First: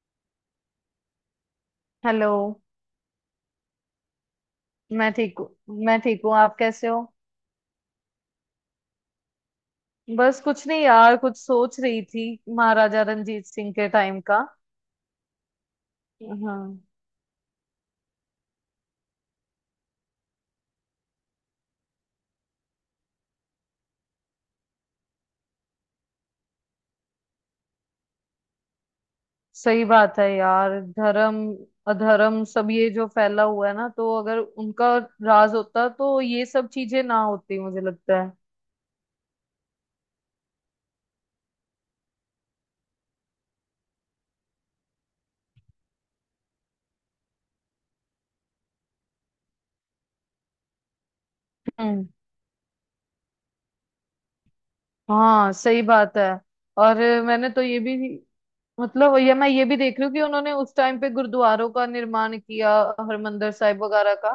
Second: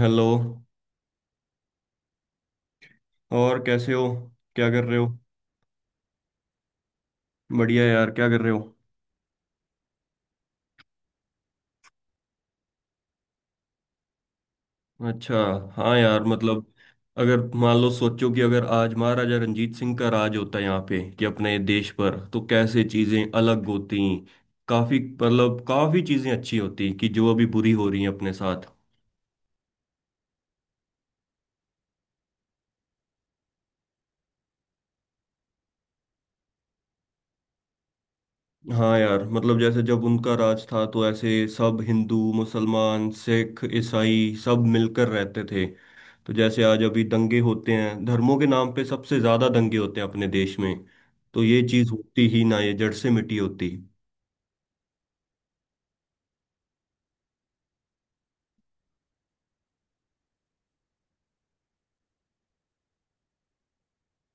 Hello. Hello. और कैसे हो? क्या कर रहे हो? मैं ठीक हूँ। मैं ठीक हूँ, आप कैसे हो? बढ़िया यार, क्या कर रहे हो? बस कुछ नहीं यार, कुछ सोच रही थी महाराजा रणजीत सिंह के टाइम का। अच्छा। हाँ यार, हाँ, मतलब अगर मान लो, सोचो कि अगर आज महाराजा रंजीत सिंह का राज होता है यहाँ पे, कि अपने देश पर, तो कैसे चीजें अलग होती। काफी मतलब काफी चीजें अच्छी होती कि जो अभी बुरी हो रही हैं अपने साथ। सही बात है यार। धर्म अधर्म सब ये जो फैला हुआ है ना, तो अगर उनका राज होता तो ये सब चीजें ना होती, मुझे लगता हाँ यार, मतलब जैसे जब उनका राज था तो ऐसे सब हिंदू मुसलमान सिख ईसाई सब मिलकर रहते थे। तो जैसे आज अभी दंगे होते हैं धर्मों के नाम पे, सबसे ज्यादा दंगे होते हैं अपने देश में। तो ये है। चीज होती ही ना, ये जड़ से मिटी होती। हाँ सही बात है। और मैंने तो ये भी मतलब, ये मैं ये भी देख रही हूँ कि उन्होंने उस टाइम पे गुरुद्वारों का निर्माण किया, हरमंदिर साहिब वगैरह का।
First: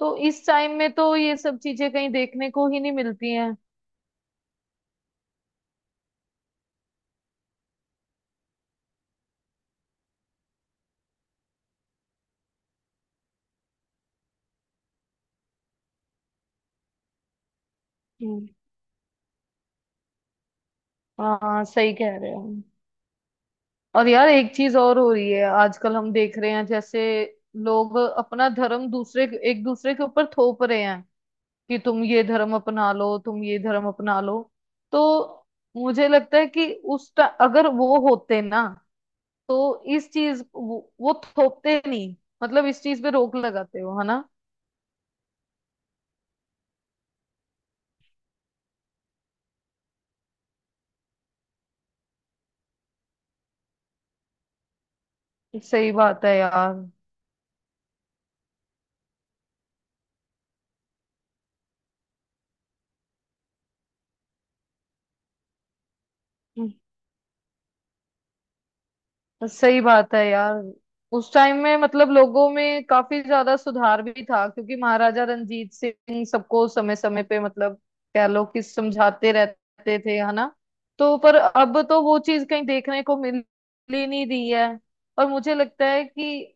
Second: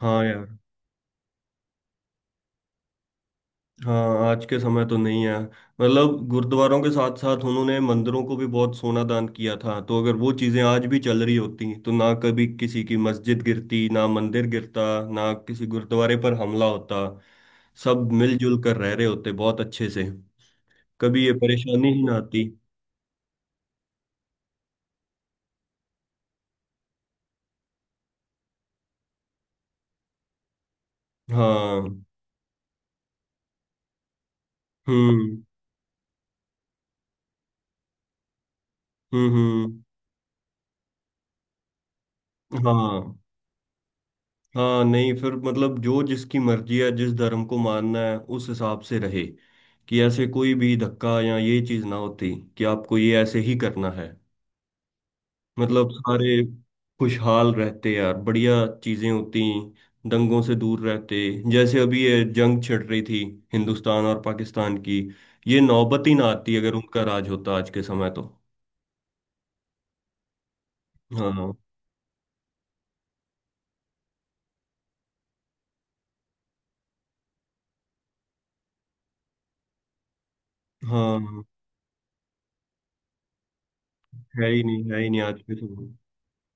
तो हाँ यार। इस टाइम में तो ये सब चीजें कहीं देखने को ही नहीं मिलती हैं। हाँ, आज के समय तो नहीं है। मतलब गुरुद्वारों के साथ साथ उन्होंने मंदिरों को भी बहुत सोना दान किया था, तो अगर वो चीजें आज भी चल रही होती तो ना कभी किसी की मस्जिद गिरती ना मंदिर गिरता, ना किसी गुरुद्वारे पर हमला होता। सब हम्म। मिलजुल कर रह रहे होते बहुत अच्छे से। कभी ये हाँ परेशानी सही ही ना कह रहे हो। आती। और यार एक चीज और हो रही है आजकल, हम देख रहे हैं जैसे लोग अपना धर्म दूसरे एक दूसरे के ऊपर थोप रहे हैं कि हाँ। तुम ये धर्म अपना लो, तुम ये धर्म अपना लो। तो हम्म। मुझे लगता है कि अगर वो होते ना हम्म। हम्म। तो इस चीज वो थोपते नहीं। मतलब इस चीज पे हाँ। रोक लगाते हो, है ना। हाँ, नहीं फिर मतलब जो जिसकी मर्जी है जिस धर्म को मानना है उस हिसाब से रहे। कि ऐसे कोई भी धक्का या ये चीज ना होती, कि आपको ये ऐसे ही करना है। मतलब सही बात सारे है यार। खुशहाल रहते यार, बढ़िया चीजें होती, दंगों से दूर रहते। जैसे अभी ये जंग छिड़ रही थी हिंदुस्तान और पाकिस्तान की, ये नौबत ही ना आती अगर उनका राज होता आज के समय तो। सही बात है यार। हाँ उस टाइम में मतलब लोगों में काफी ज्यादा सुधार भी था क्योंकि महाराजा रणजीत सिंह सबको समय समय पे मतलब कह लो कि समझाते रहते थे, है ना। तो पर हाँ, अब तो वो चीज कहीं देखने को मिल ही नहीं रही है ही है। नहीं, है ही नहीं और आज के मुझे लगता समय। है कि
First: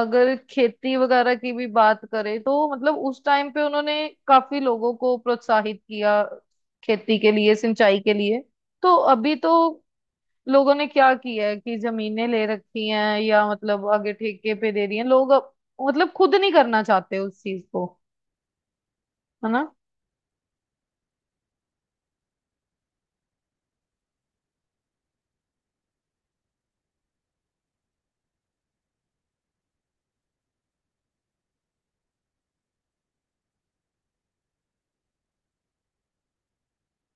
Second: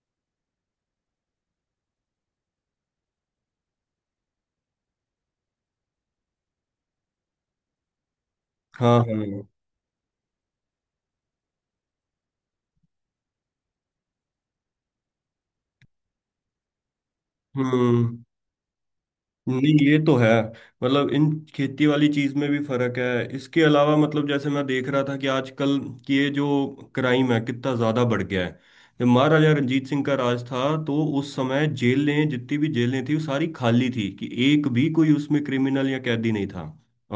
अगर खेती वगैरह की भी बात करें तो मतलब उस टाइम पे उन्होंने काफी लोगों को प्रोत्साहित किया, खेती के लिए, सिंचाई के लिए। तो हाँ अभी हाँ। तो लोगों ने क्या किया है कि जमीनें ले रखी हैं या मतलब आगे ठेके पे दे रही हैं लोग मतलब खुद नहीं करना चाहते उस चीज को, हम्म। है ना। नहीं, ये तो है। मतलब इन खेती वाली चीज में भी फर्क है। इसके अलावा मतलब जैसे मैं देख रहा था कि आजकल कि ये जो क्राइम है कितना ज्यादा बढ़ गया है। जब महाराजा रंजीत सिंह का राज था तो उस समय जेलें, जितनी भी जेलें थी वो सारी खाली थी, कि एक भी कोई उसमें क्रिमिनल या कैदी नहीं था।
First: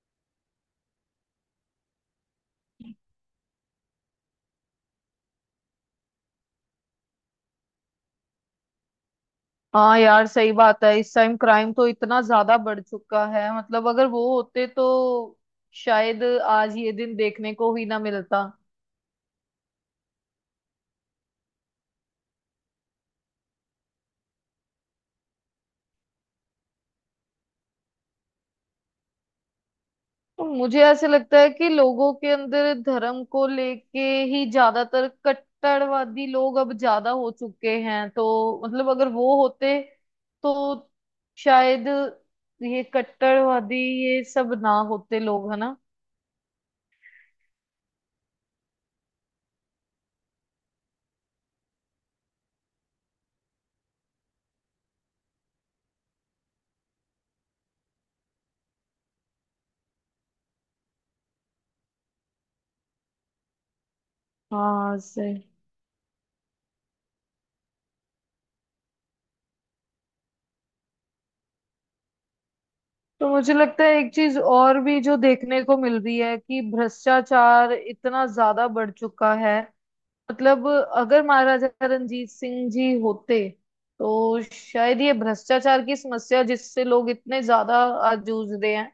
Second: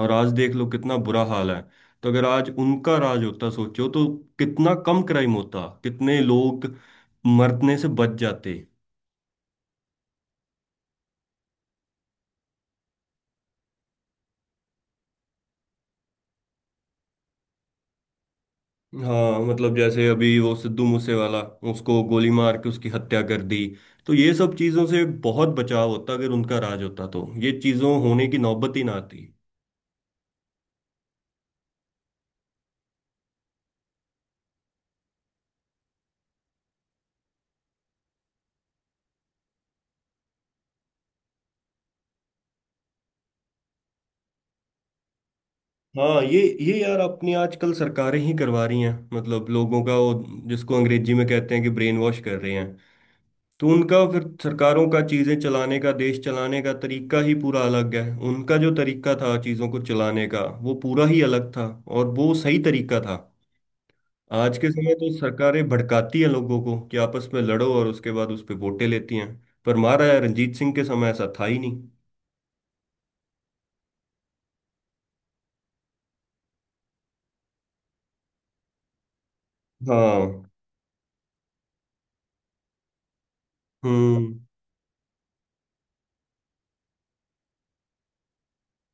और आज देख लो कितना बुरा हाल है। तो अगर आज उनका राज होता सोचो, तो कितना कम क्राइम होता, कितने लोग मरने से बच जाते। हाँ यार सही बात है, इस टाइम क्राइम तो इतना ज्यादा बढ़ चुका है, मतलब अगर वो होते तो शायद आज ये दिन देखने को ही ना मिलता। हाँ मतलब जैसे अभी वो सिद्धू मूसे वाला, उसको गोली मार के उसकी हत्या कर दी। तो ये सब चीजों से बहुत बचाव होता अगर उनका राज होता, तो ये चीजों होने की नौबत ही ना आती। तो मुझे ऐसे लगता है कि लोगों के अंदर धर्म को लेके ही ज्यादातर कट्टरवादी लोग अब ज्यादा हो चुके हैं, तो मतलब अगर वो होते तो शायद ये कट्टरवादी ये सब ना होते लोग, है ना। हाँ, ये यार अपनी आजकल सरकारें ही करवा रही हैं। मतलब लोगों का वो जिसको अंग्रेजी में कहते हैं कि ब्रेन वॉश कर रहे हैं। तो उनका फिर सरकारों का चीजें चलाने का, देश चलाने का तरीका ही पूरा अलग है। उनका जो तरीका था चीजों को चलाने का वो पूरा ही अलग था, और वो सही तरीका था। आज के समय हाँ तो सही। सरकारें भड़काती हैं लोगों को, कि आपस में लड़ो, और उसके बाद उस पे वोटें लेती हैं। पर मारा है, रणजीत सिंह के समय ऐसा था ही नहीं। तो मुझे लगता है एक चीज और भी जो देखने को मिल रही है कि भ्रष्टाचार इतना ज्यादा बढ़ चुका है। हाँ। मतलब अगर महाराजा रणजीत सिंह जी होते हम्म। तो शायद ये भ्रष्टाचार की समस्या, जिससे लोग इतने ज्यादा आज जूझ रहे हैं,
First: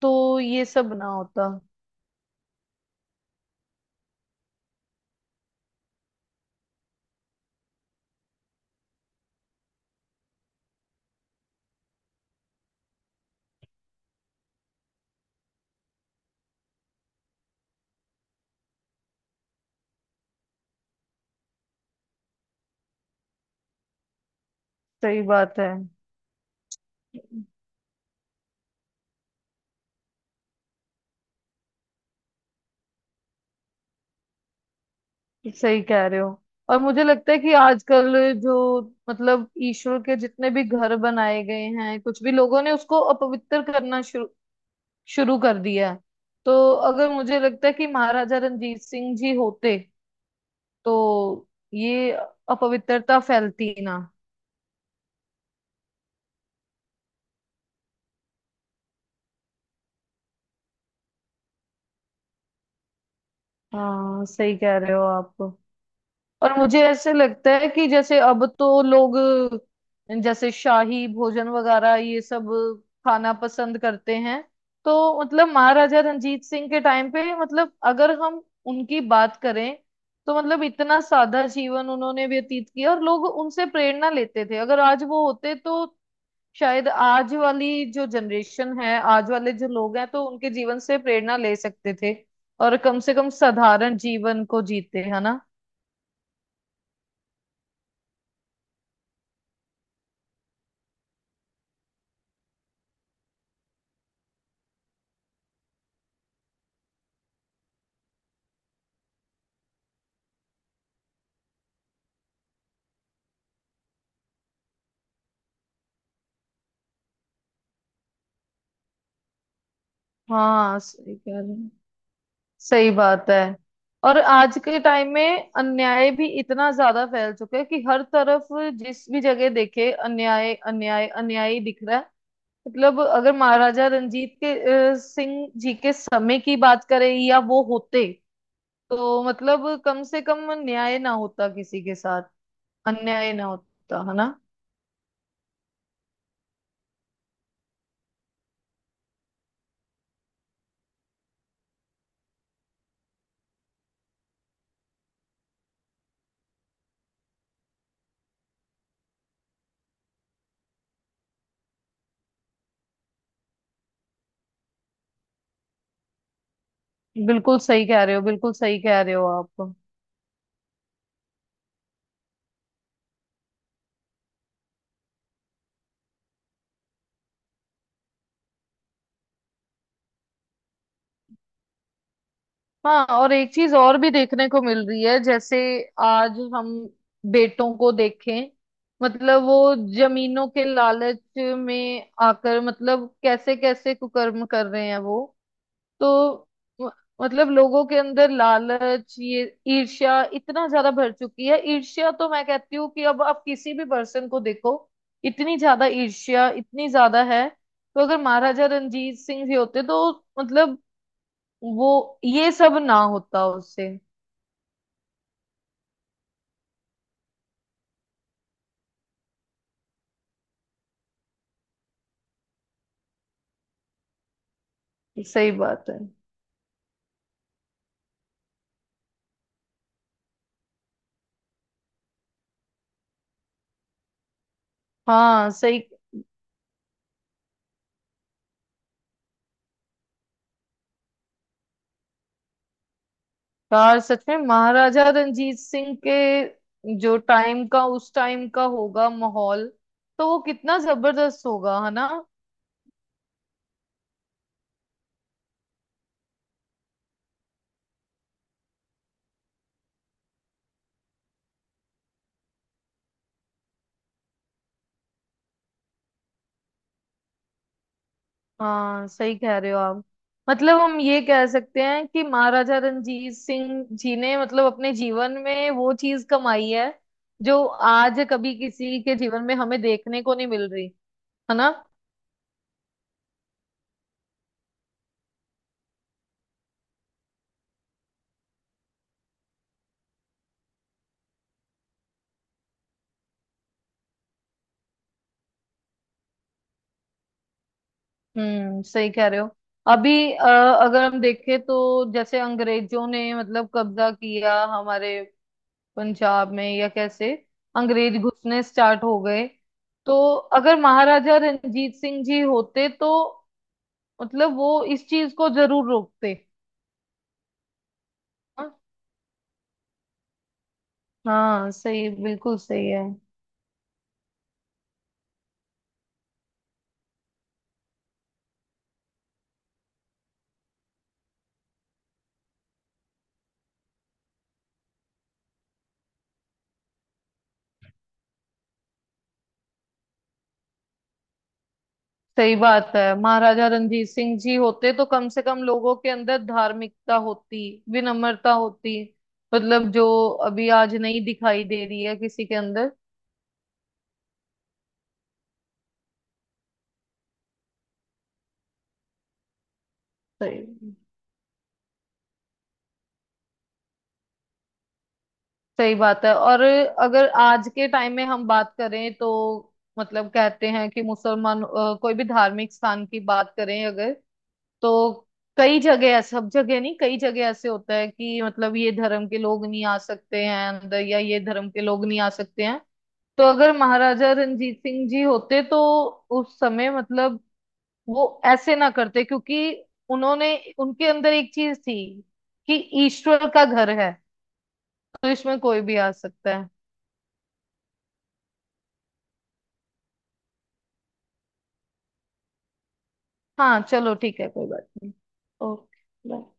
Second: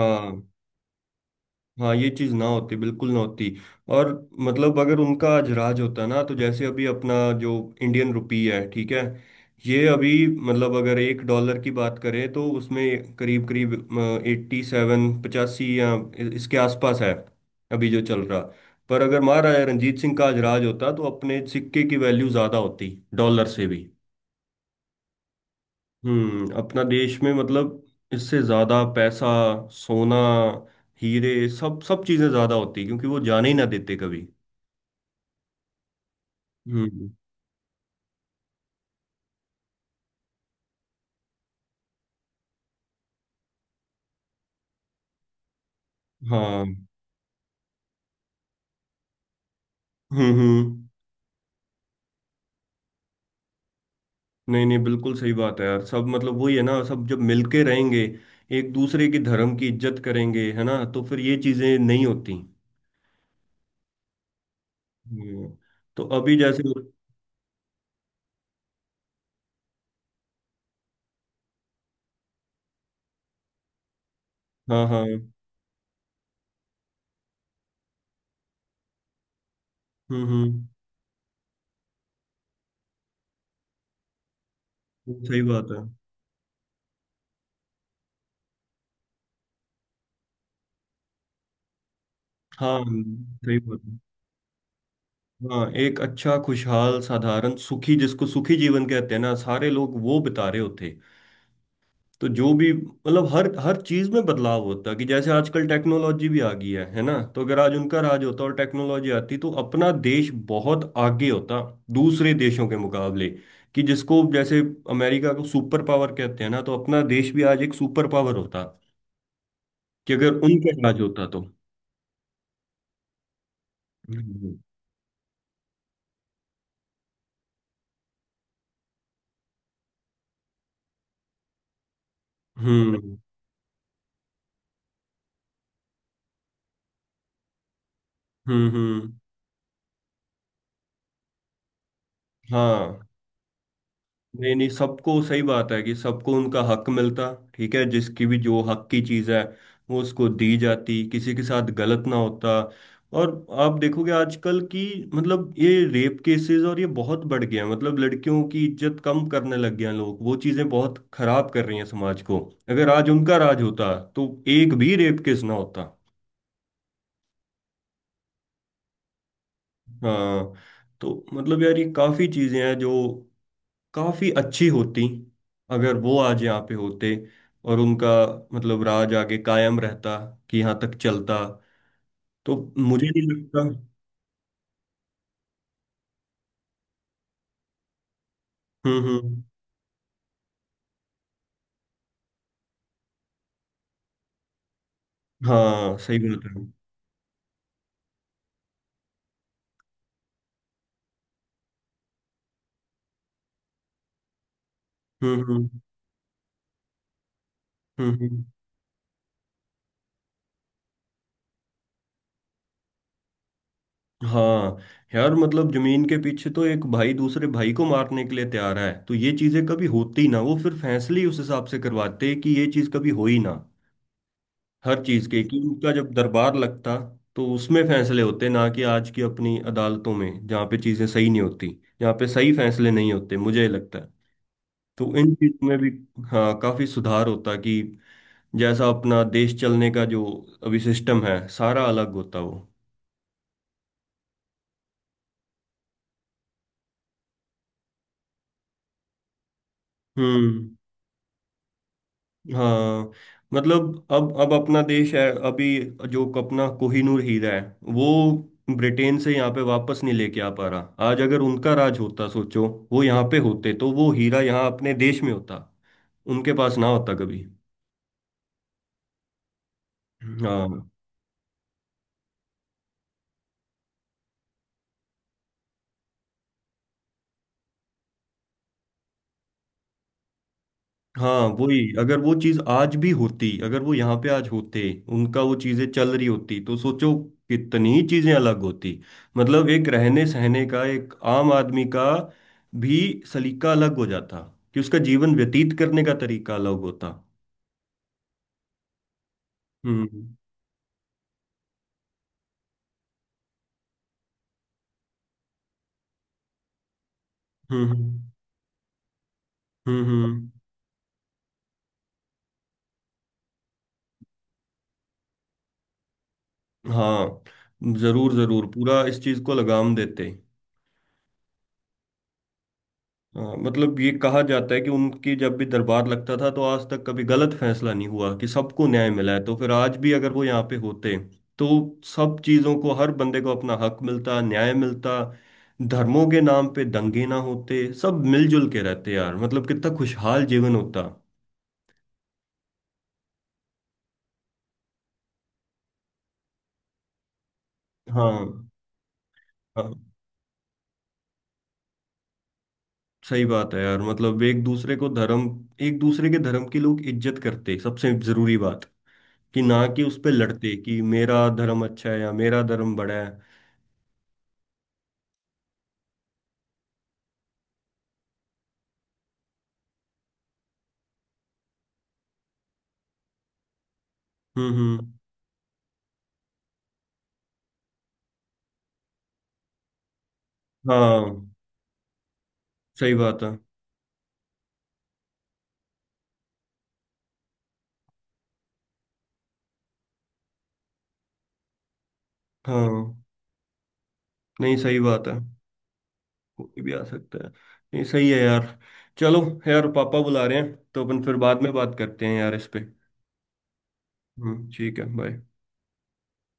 तो ये सब ना होता। हाँ, ये चीज ना होती, बिल्कुल ना होती। और मतलब अगर उनका आज राज होता ना, तो जैसे अभी अपना जो इंडियन रुपी है, ठीक है, ये अभी मतलब अगर 1 डॉलर की बात करें तो उसमें करीब करीब 87 85 या इसके आसपास है अभी जो चल रहा। पर अगर महाराजा रंजीत सिंह का आज राज होता तो अपने सिक्के की वैल्यू ज्यादा होती डॉलर से भी। सही बात है। हम्म, अपना देश में मतलब इससे ज्यादा पैसा, सोना, हीरे, सब सब चीजें ज्यादा होती, क्योंकि वो जाने ही ना देते कभी। सही कह रहे हो। और मुझे हम्म। लगता है कि आजकल जो मतलब ईश्वर के जितने भी घर बनाए गए हैं कुछ भी, लोगों ने उसको अपवित्र करना शुरू शुरू कर दिया है। हाँ। तो अगर मुझे लगता है कि महाराजा रणजीत सिंह जी होते हम्म। हम्म। तो ये अपवित्रता फैलती ना। नहीं नहीं, बिल्कुल सही बात है यार। सब मतलब वही है ना, सब जब मिलके रहेंगे, एक दूसरे के धर्म की इज्जत करेंगे, है ना, तो फिर ये चीजें नहीं होती। हाँ सही कह रहे हो हम्म, आप। तो अभी और जैसे मुझे ऐसे लगता है कि जैसे अब तो लोग जैसे शाही भोजन वगैरह ये सब खाना पसंद करते हैं। हाँ तो हाँ। मतलब महाराजा रणजीत सिंह के टाइम पे, मतलब अगर हम उनकी बात करें हम्म। तो मतलब हम्म। इतना सादा जीवन उन्होंने व्यतीत किया और लोग उनसे प्रेरणा लेते थे, अगर आज वो सही होते बात तो है। शायद आज वाली जो जनरेशन है, आज वाले जो लोग हैं, तो उनके जीवन से प्रेरणा ले सकते थे। और हाँ कम से कम सही साधारण बात। जीवन को जीते, है ना। हाँ, एक अच्छा खुशहाल साधारण सुखी, जिसको सुखी जीवन कहते हैं ना, सारे लोग वो बिता रहे होते। तो जो भी मतलब हर हर चीज में बदलाव होता, कि जैसे आजकल टेक्नोलॉजी भी आ गई है ना, तो अगर आज उनका राज होता और टेक्नोलॉजी आती तो अपना देश बहुत आगे होता दूसरे देशों के मुकाबले। कि जिसको जैसे अमेरिका को सुपर पावर कहते हैं ना, तो अपना देश भी आज एक सुपर पावर होता, कि अगर उनका हाँ राज सही होता कह तो। रहे हैं। सही बात है। और हम्म। आज के टाइम में अन्याय भी इतना ज्यादा फैल चुका है कि हर तरफ जिस भी जगह देखे अन्याय अन्याय अन्याय ही दिख रहा है। मतलब हम्म। अगर महाराजा रंजीत के सिंह जी के समय की बात करें या वो होते हम्म। हम्म, तो मतलब कम से कम न्याय ना होता किसी के साथ, हाँ। अन्याय ना होता, है ना। नहीं नहीं, सबको, सही बात है कि सबको उनका हक मिलता, ठीक है। जिसकी भी जो हक की चीज है वो उसको दी जाती, किसी के साथ गलत ना होता। और आप देखोगे आजकल की, मतलब ये रेप केसेस और ये बहुत बढ़ गया है, मतलब लड़कियों की इज्जत कम करने लग गए हैं लोग, वो चीजें बहुत खराब कर रही हैं समाज को। अगर आज उनका राज होता तो एक भी रेप केस ना होता। बिल्कुल सही कह रहे हो, बिल्कुल सही कह रहे हो आप। हाँ। तो मतलब यार ये काफी चीजें हैं जो काफी अच्छी होती, अगर वो आज यहाँ पे होते, और उनका मतलब राज आगे कायम रहता, कि यहाँ तक चलता तो। हाँ, मुझे नहीं और एक लगता। चीज और भी देखने को मिल रही है जैसे आज हम बेटों को देखें, हम्म। हम्म। मतलब वो जमीनों के लालच में आकर मतलब कैसे कैसे कुकर्म कर रहे हैं वो। हाँ सही बात तो है। म- मतलब लोगों के अंदर लालच, ये ईर्ष्या इतना ज्यादा भर चुकी है। ईर्ष्या तो मैं कहती हूँ कि अब आप किसी भी पर्सन को देखो, हम्म। इतनी हम्म। ज्यादा ईर्ष्या, इतनी ज्यादा है। तो हम्म। अगर हम्म। महाराजा रणजीत सिंह जी होते तो मतलब वो ये सब ना होता उससे। हाँ यार, मतलब जमीन के पीछे तो एक भाई दूसरे भाई को मारने के लिए तैयार है, तो ये चीजें कभी होती ना, वो फिर फैसले ही उस हिसाब से करवाते कि ये चीज कभी हो ही ना। हर चीज के, सही कि उनका बात है। जब दरबार लगता तो उसमें फैसले होते ना, कि आज की अपनी अदालतों में जहाँ पे चीजें सही नहीं होती, जहाँ पे सही फैसले नहीं होते, मुझे लगता है। तो इन हाँ चीजों में सही। भी हाँ काफी सुधार होता, कि जैसा अपना देश चलने का जो अभी सिस्टम है सारा अलग होता वो। यार सच में महाराजा रणजीत सिंह के जो टाइम का, उस टाइम का होगा माहौल, तो वो हम्म। कितना जबरदस्त होगा, है ना। हाँ मतलब अब अपना देश है। अभी जो अपना कोहिनूर हीरा है, वो ब्रिटेन से यहाँ पे वापस नहीं लेके आ पा रहा। आज अगर उनका राज होता सोचो, वो यहाँ पे होते तो वो हीरा यहाँ अपने देश में होता, उनके पास ना होता कभी। हाँ सही कह रहे हो आप। हाँ। मतलब हम ये कह सकते हैं कि महाराजा रणजीत सिंह जी ने मतलब अपने जीवन में वो चीज कमाई है जो आज कभी किसी के जीवन में हमें देखने को नहीं मिल रही, हाँ है ना। वही, अगर वो चीज आज भी होती, अगर वो यहाँ पे आज होते, उनका वो चीजें चल रही होती, तो सोचो कितनी चीजें अलग होती। मतलब एक रहने सहने का, एक आम आदमी का भी सलीका अलग हो जाता, कि उसका जीवन व्यतीत करने का तरीका अलग होता। सही कह रहे हो। अभी हम्म। अगर हम देखें तो जैसे अंग्रेजों ने मतलब कब्जा किया हमारे पंजाब में या कैसे हम्म। अंग्रेज हम्म। घुसने स्टार्ट हो गए। हम्म। तो हम्म। अगर महाराजा रणजीत सिंह जी होते तो मतलब वो इस चीज को जरूर रोकते। हाँ, जरूर जरूर हाँ, पूरा इस चीज को लगाम देते। हाँ सही, बिल्कुल सही है। हाँ मतलब ये कहा जाता है कि उनकी जब भी दरबार लगता था तो आज तक कभी गलत फैसला नहीं हुआ, कि सबको न्याय मिला है। तो फिर आज भी अगर वो यहाँ पे होते तो सब चीज़ों को, हर बंदे को अपना हक मिलता, न्याय मिलता। धर्मों के नाम पे दंगे ना होते, सब मिलजुल के रहते यार, मतलब कितना खुशहाल जीवन होता। सही बात है, महाराजा रणजीत सिंह जी होते तो कम से कम लोगों के अंदर धार्मिकता होती, हाँ विनम्रता होती। मतलब हाँ। जो अभी आज नहीं दिखाई दे रही है किसी के अंदर। सही बात है यार, मतलब एक दूसरे को धर्म, एक दूसरे के धर्म की लोग इज्जत करते, सबसे जरूरी बात। कि ना कि उस पे लड़ते सही। कि मेरा धर्म अच्छा है या मेरा धर्म बड़ा है। सही बात है। और अगर आज के टाइम में हम बात करें तो मतलब कहते हैं कि मुसलमान कोई भी धार्मिक स्थान की बात करें अगर, हम्म। तो हम्म। कई जगह, सब जगह नहीं, कई जगह ऐसे होता है कि मतलब ये धर्म के लोग नहीं आ सकते हैं अंदर या हाँ ये धर्म के लोग नहीं आ सकते हैं। सही बात तो है। अगर महाराजा रणजीत सिंह जी होते तो उस समय मतलब वो ऐसे ना करते क्योंकि उन्होंने उनके अंदर एक चीज थी कि हाँ। ईश्वर का घर है नहीं सही बात तो है। इसमें कोई भी आ सकता है। कोई भी आ सकता है। नहीं सही है यार। चलो, यार पापा बुला रहे हैं तो अपन फिर बाद में बात करते हैं यार इस पे। हाँ चलो ठीक है, कोई हम्म, बात ठीक है, नहीं। बाय। ओके।